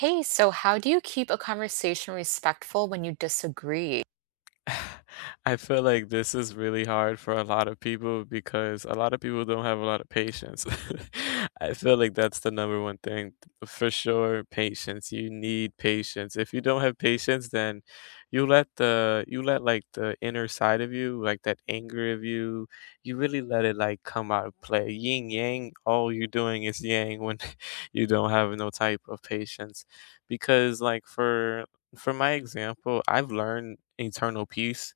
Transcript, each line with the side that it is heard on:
right: Hey, so how do you keep a conversation respectful when you disagree?
left: I feel like this is really hard for a lot of people because a lot of people don't have a lot of patience. I feel like that's the number one thing for sure, patience. You need patience. If you don't have patience, then you let like the inner side of you, like that anger of you, you really let it like come out of play. Yin yang, all you're doing is yang when you don't have no type of patience. Because for my example, I've learned internal peace.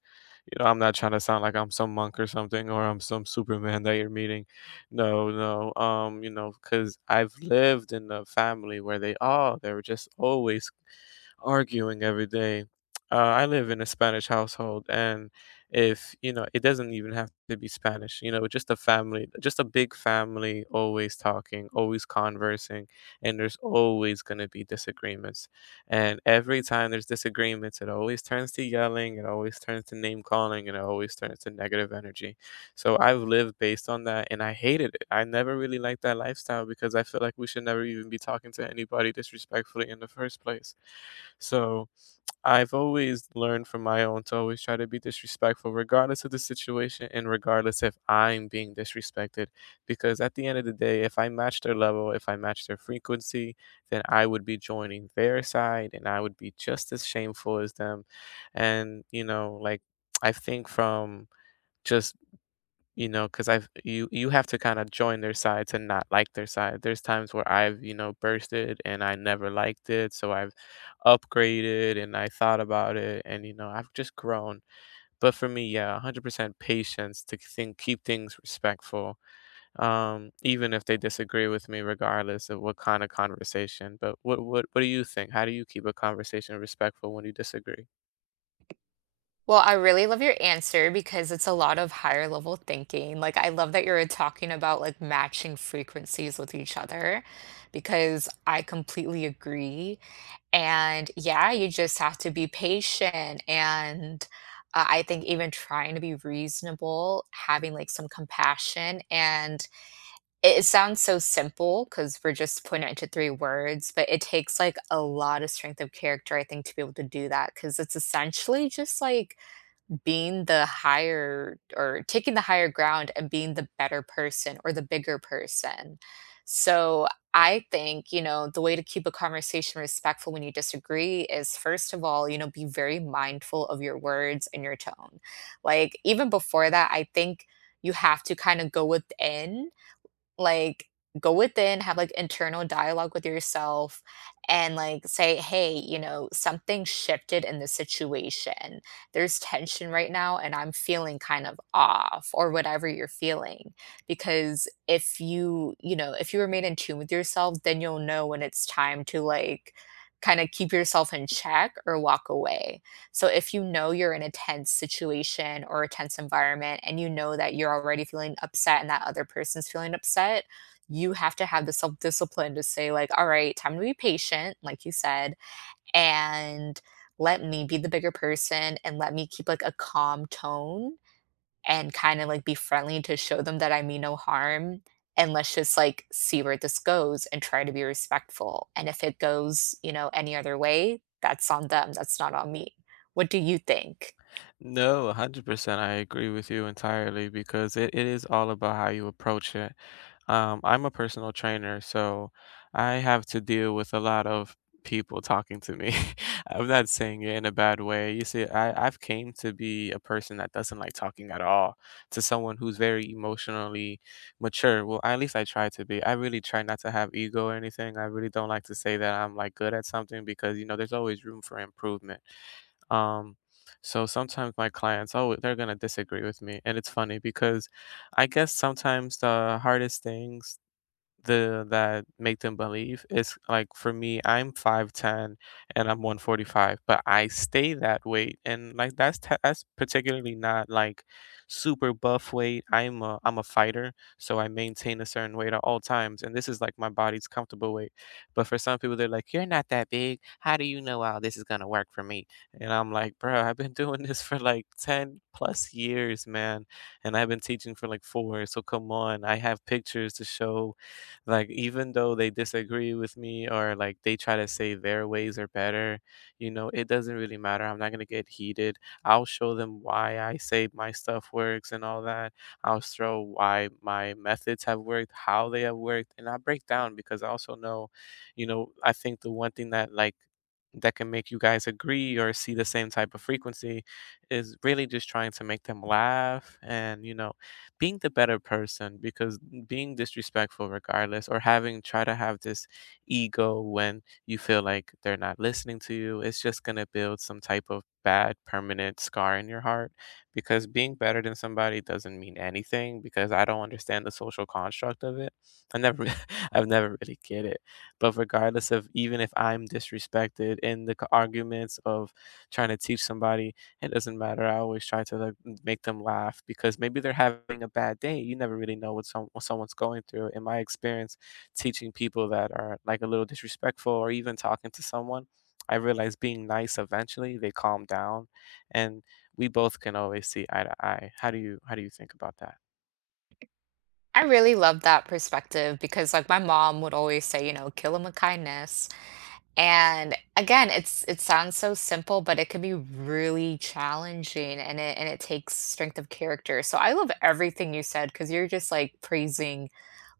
left: You know, I'm not trying to sound like I'm some monk or something, or I'm some Superman that you're meeting. No, no. You know, because I've lived in a family where they were just always arguing every day. I live in a Spanish household, and if you know, it doesn't even have to be Spanish. You know, just a family, just a big family, always talking, always conversing, and there's always going to be disagreements. And every time there's disagreements, it always turns to yelling, it always turns to name calling, and it always turns to negative energy. So I've lived based on that, and I hated it. I never really liked that lifestyle because I feel like we should never even be talking to anybody disrespectfully in the first place. So I've always learned from my own to always try to be disrespectful, regardless of the situation and regardless if I'm being disrespected. Because at the end of the day, if I match their level, if I match their frequency, then I would be joining their side and I would be just as shameful as them. And, you know, like I think from just you know, because 'cause I've you you have to kinda join their side to not like their side. There's times where I've, you know, bursted and I never liked it, so I've upgraded and I thought about it and, you know, I've just grown. But for me, yeah, 100% patience to think keep things respectful, even if they disagree with me regardless of what kinda conversation. But what do you think? How do you keep a conversation respectful when you disagree?
right: Well, I really love your answer because it's a lot of higher level thinking. Like, I love that you're talking about like matching frequencies with each other because I completely agree. And yeah, you just have to be patient. And I think even trying to be reasonable, having like some compassion and it sounds so simple because 'cause we're just putting it into 3 words, but it takes, like, a lot of strength of character, I think, to be able to do that because it's essentially just, like, being the higher or taking the higher ground and being the better person or the bigger person. So, I think, you know, the way to keep a conversation respectful when you disagree is, first of all, you know, be very mindful of your words and your tone. Like, even before that, I think you have to kinda go within like go within, have like internal dialogue with yourself and like say, hey, you know, something shifted in the situation. There's tension right now and I'm feeling kind of off or whatever you're feeling. Because if you, you know, if you remain in tune with yourself, then you'll know when it's time to like kind of keep yourself in check or walk away. So if you know you're in a tense situation or a tense environment and you know that you're already feeling upset and that other person's feeling upset, you have to have the self discipline to say, like, all right, time to be patient, like you said, and let me be the bigger person and let me keep like a calm tone and kinda, like, be friendly to show them that I mean no harm, and let's just, like, see where this goes and try to be respectful, and if it goes, you know, any other way, that's on them, that's not on me. What do you think?
left: No, 100%, I agree with you entirely because it is all about how you approach it. I'm a personal trainer, so I have to deal with a lot of people talking to me. I'm not saying it in a bad way. You see, I've came to be a person that doesn't like talking at all to someone who's very emotionally mature. Well, at least I try to be. I really try not to have ego or anything. I really don't like to say that I'm like good at something because, you know, there's always room for improvement. Um, so sometimes my clients, oh, they're gonna disagree with me, and it's funny because I guess sometimes the hardest things the that make them believe it's like for me, I'm 5'10" and I'm 145, but I stay that weight, and like that's particularly not like super buff weight. I'm a fighter, so I maintain a certain weight at all times, and this is like my body's comfortable weight. But for some people, they're like, "You're not that big. How do you know how this is gonna work for me?" And I'm like, "Bro, I've been doing this for like 10 plus years, man, and I've been teaching for like four. So come on, I have pictures to show like, even though they disagree with me or like they try to say their ways are better, you know, it doesn't really matter. I'm not going to get heated. I'll show them why I say my stuff works and all that. I'll show why my methods have worked, how they have worked. And I break down because I also know, you know, I think the one thing that that can make you guys agree or see the same type of frequency is really just trying to make them laugh and you know being the better person because being disrespectful regardless or having try to have this ego when you feel like they're not listening to you it's just going to build some type of bad permanent scar in your heart because being better than somebody doesn't mean anything because I don't understand the social construct of it I never I've never really get it but regardless of even if I'm disrespected in the arguments of trying to teach somebody, it doesn't matter. I always try to like make them laugh because maybe they're having a bad day. You never really know what someone's going through. In my experience, teaching people that are like a little disrespectful or even talking to someone, I realized being nice eventually they calm down and we both can always see eye to eye. How do you think about that?
right: I really love that perspective because, like, my mom would always say, you know, "Kill 'em with kindness." And again, it sounds so simple, but it can be really challenging and it takes strength of character. So I love everything you said because you're just like praising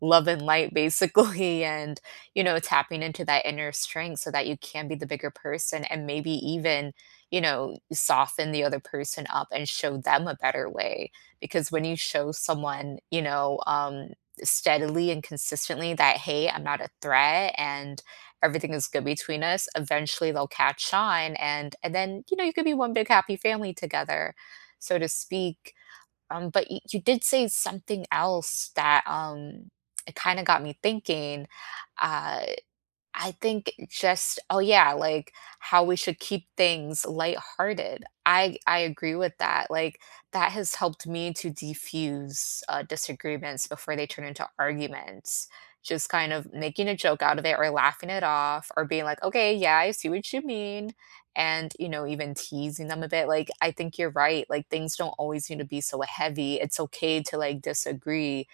right: love and light basically and you know tapping into that inner strength so that you can be the bigger person and maybe even, you know, soften the other person up and show them a better way because when you show someone, you know, steadily and consistently that hey, I'm not a threat and everything is good between us. Eventually, they'll catch on, and then you know you could be one big happy family together, so to speak. But you did say something else that it kind of got me thinking. Uh, I think it's just oh yeah, like how we should keep things lighthearted. I agree with that. Like that has helped me to defuse disagreements before they turn into arguments. Just kind of making a joke out of it or laughing it off or being like, "Okay, yeah, I see what you mean." And, you know, even teasing them a bit. Like I think you're right. Like things don't always need to be so heavy. It's okay to like disagree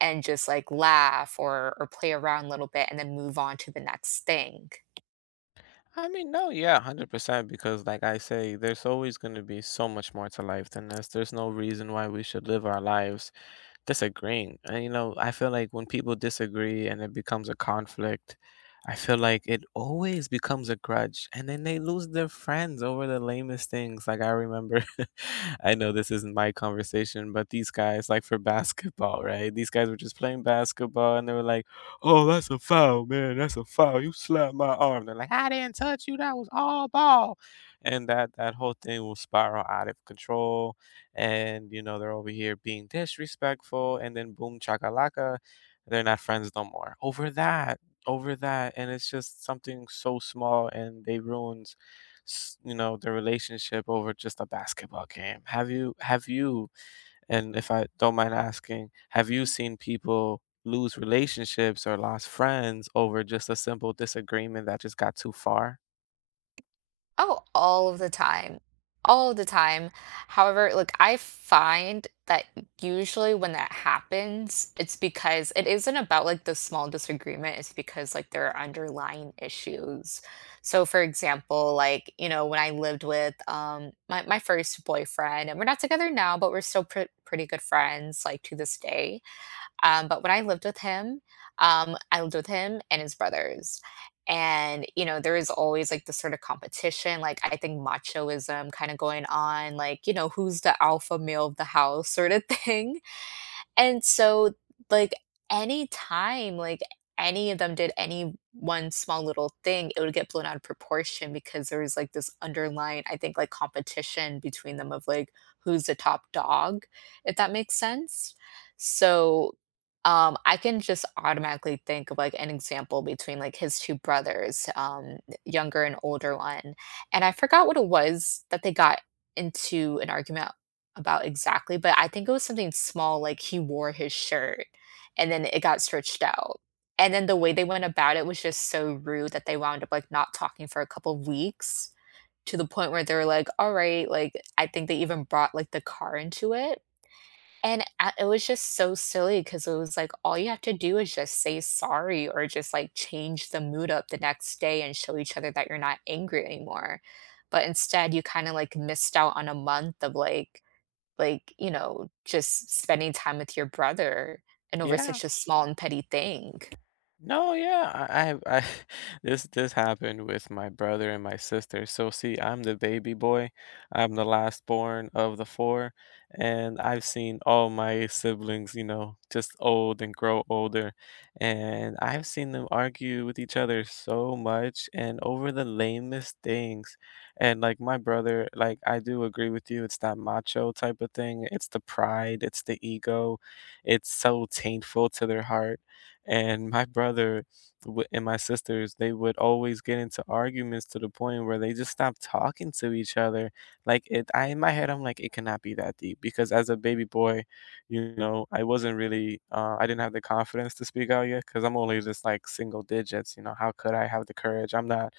right: and just like laugh or play around a little bit and then move on to the next thing.
left: I mean, no, yeah, 100% because like I say, there's always going to be so much more to life than this. There's no reason why we should live our lives disagreeing. And you know, I feel like when people disagree and it becomes a conflict, I feel like it always becomes a grudge. And then they lose their friends over the lamest things. Like I remember, I know this isn't my conversation, but these guys, like for basketball, right? These guys were just playing basketball and they were like, oh, that's a foul, man. That's a foul. You slapped my arm. They're like, I didn't touch you. That was all ball. And that whole thing will spiral out of control and you know they're over here being disrespectful and then boom chakalaka they're not friends no more over that and it's just something so small and they ruins you know the relationship over just a basketball game have you and if I don't mind asking have you seen people lose relationships or lost friends over just a simple disagreement that just got too far
right: Oh, all of the time. All of the time. However, like I find that usually when that happens, it's because it isn't about like the small disagreement, it's because like there are underlying issues. So for example, like, you know, when I lived with my first boyfriend and we're not together now, but we're still pretty good friends like to this day. But when I lived with him, I lived with him and his brothers. And, you know, there is always like this sort of competition, like I think machoism kind of going on, like, you know, who's the alpha male of the house sort of thing. And so, like, any time, like, any of them did any one small little thing, it would get blown out of proportion because there was like this underlying, I think, like competition between them of like who's the top dog, if that makes sense. So, I can just automatically think of like an example between like his two brothers, younger and older one. And I forgot what it was that they got into an argument about exactly, but I think it was something small, like he wore his shirt and then it got searched out. And then the way they went about it was just so rude that they wound up like not talking for a couple of weeks to the point where they were like, all right, like I think they even brought like the car into it. And it was just so silly because it was like all you have to do is just say sorry or just like change the mood up the next day and show each other that you're not angry anymore. But instead, you kind of like missed out on a month of you know, just spending time with your brother and over
left: yeah
right: such a small and petty thing.
left: No, yeah, I have I this happened with my brother and my sister. So see, I'm the baby boy. I'm the last born of the four, and I've seen all my siblings, you know, just old and grow older, and I've seen them argue with each other so much and over the lamest things. And like my brother, like I do agree with you, it's that macho type of thing. It's the pride, it's the ego. It's so taintful to their heart and and my sisters, they would always get into arguments to the point where they just stopped talking to each other. I in my head, I'm like, it cannot be that deep because as a baby boy, you know, I wasn't really, I didn't have the confidence to speak out yet because I'm only just like single digits. You know, how could I have the courage?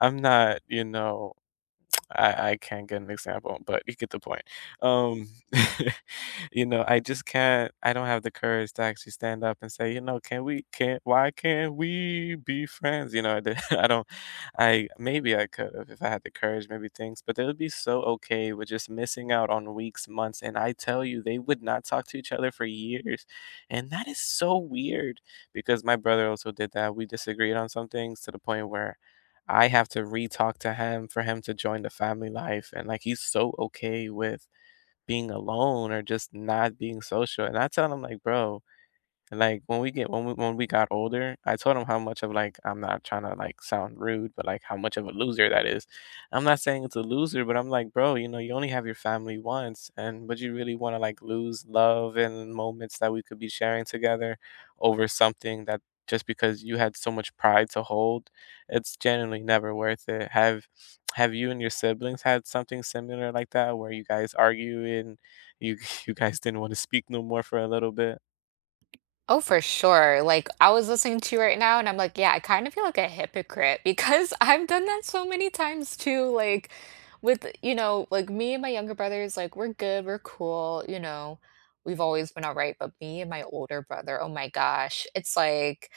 left: I'm not, you know, I can't get an example, but you get the point. Um, you know, I just can't. I don't have the courage to actually stand up and say, you know, can we? Can why can't we be friends? You know, I don't. I maybe I could have if I had the courage, maybe things, but they would be so okay with just missing out on weeks, months, and I tell you, they would not talk to each other for years, and that is so weird because my brother also did that. We disagreed on some things to the point where I have to re-talk to him for him to join the family life, and, like, he's so okay with being alone or just not being social, and I tell him, like, "Bro, and like, when we get when we got older, I told him how much of, like I'm not trying to, like, sound rude, but, like, how much of a loser that is. I'm not saying it's a loser, but I'm like, "Bro, you know, you only have your family once, and would you really wanna, like, lose love and moments that we could be sharing together over something that just because you had so much pride to hold, it's generally never worth it." Have you and your siblings had something similar like that where you guys argue and you you guys didn't wanna speak no more for a little bit?
right: Oh, for sure. Like, I was listening to you right now, and I'm like, yeah, I kind of feel like a hypocrite because I've done that so many times too. Like, with, you know, like me and my younger brothers, like, we're good, we're cool, you know, we've always been all right. But me and my older brother, oh my gosh, it's like,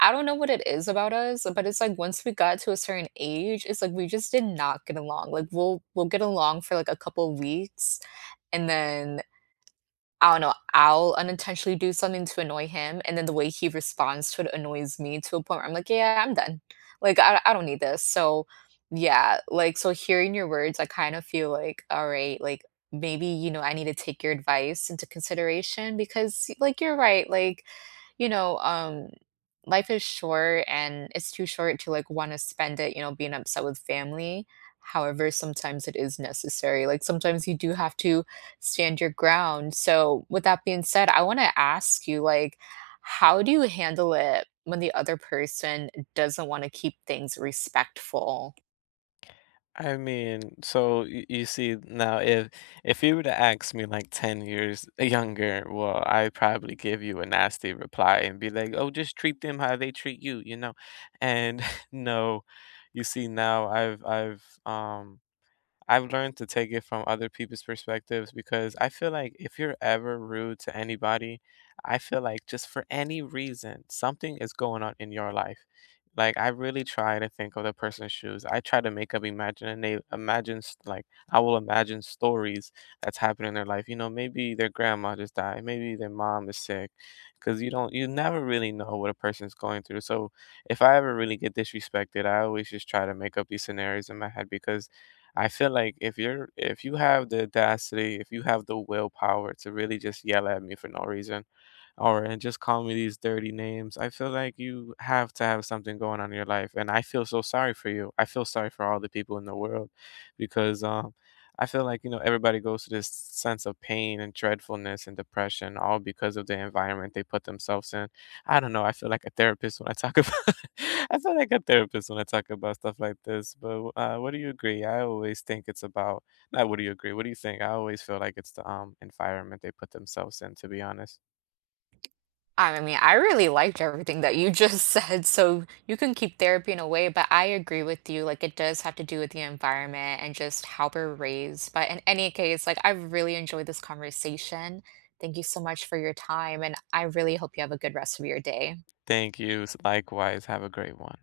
right: I don't know what it is about us, but it's like once we got to a certain age, it's like we just did not get along. Like, we'll get along for like a couple weeks, and then I don't know, I'll unintentionally do something to annoy him, and then the way he responds to it annoys me to a point where I'm like, "Yeah, I'm done. Like, I don't need this." So, yeah, like, so hearing your words, I kind of feel like, all right, like, maybe, you know, I need to take your advice into consideration because, like, you're right. Like, you know, life is short and it's too short to like want to spend it, you know, being upset with family. However, sometimes it is necessary. Like sometimes you do have to stand your ground. So, with that being said, I want to ask you, like, how do you handle it when the other person doesn't want to keep things respectful?
left: I mean, so you see now if you were to ask me like 10 years younger, well, I'd probably give you a nasty reply and be like, "Oh, just treat them how they treat you," you know? And no, you see now I've learned to take it from other people's perspectives because I feel like if you're ever rude to anybody, I feel like just for any reason, something is going on in your life. Like I really try to think of the person's shoes. I try to make up imagine and like I will imagine stories that's happened in their life. You know, maybe their grandma just died, maybe their mom is sick, because you never really know what a person's going through. So if I ever really get disrespected, I always just try to make up these scenarios in my head because I feel like if you have the audacity, if you have the willpower to really just yell at me for no reason, or and just call me these dirty names. I feel like you have to have something going on in your life, and I feel so sorry for you. I feel sorry for all the people in the world because I feel like you know everybody goes through this sense of pain and dreadfulness and depression all because of the environment they put themselves in. I don't know. I feel like a therapist when I talk about I feel like a therapist when I talk about stuff like this. But What do you agree? I always think it's about not what do you agree? What do you think? I always feel like it's the environment they put themselves in, to be honest.
right: I mean, I really liked everything that you just said. So you can keep therapy in a way, but I agree with you. Like, it does have to do with the environment and just how we're raised. But in any case, like, I really enjoyed this conversation. Thank you so much for your time. And I really hope you have a good rest of your day.
left: Thank you. Likewise. Have a great one.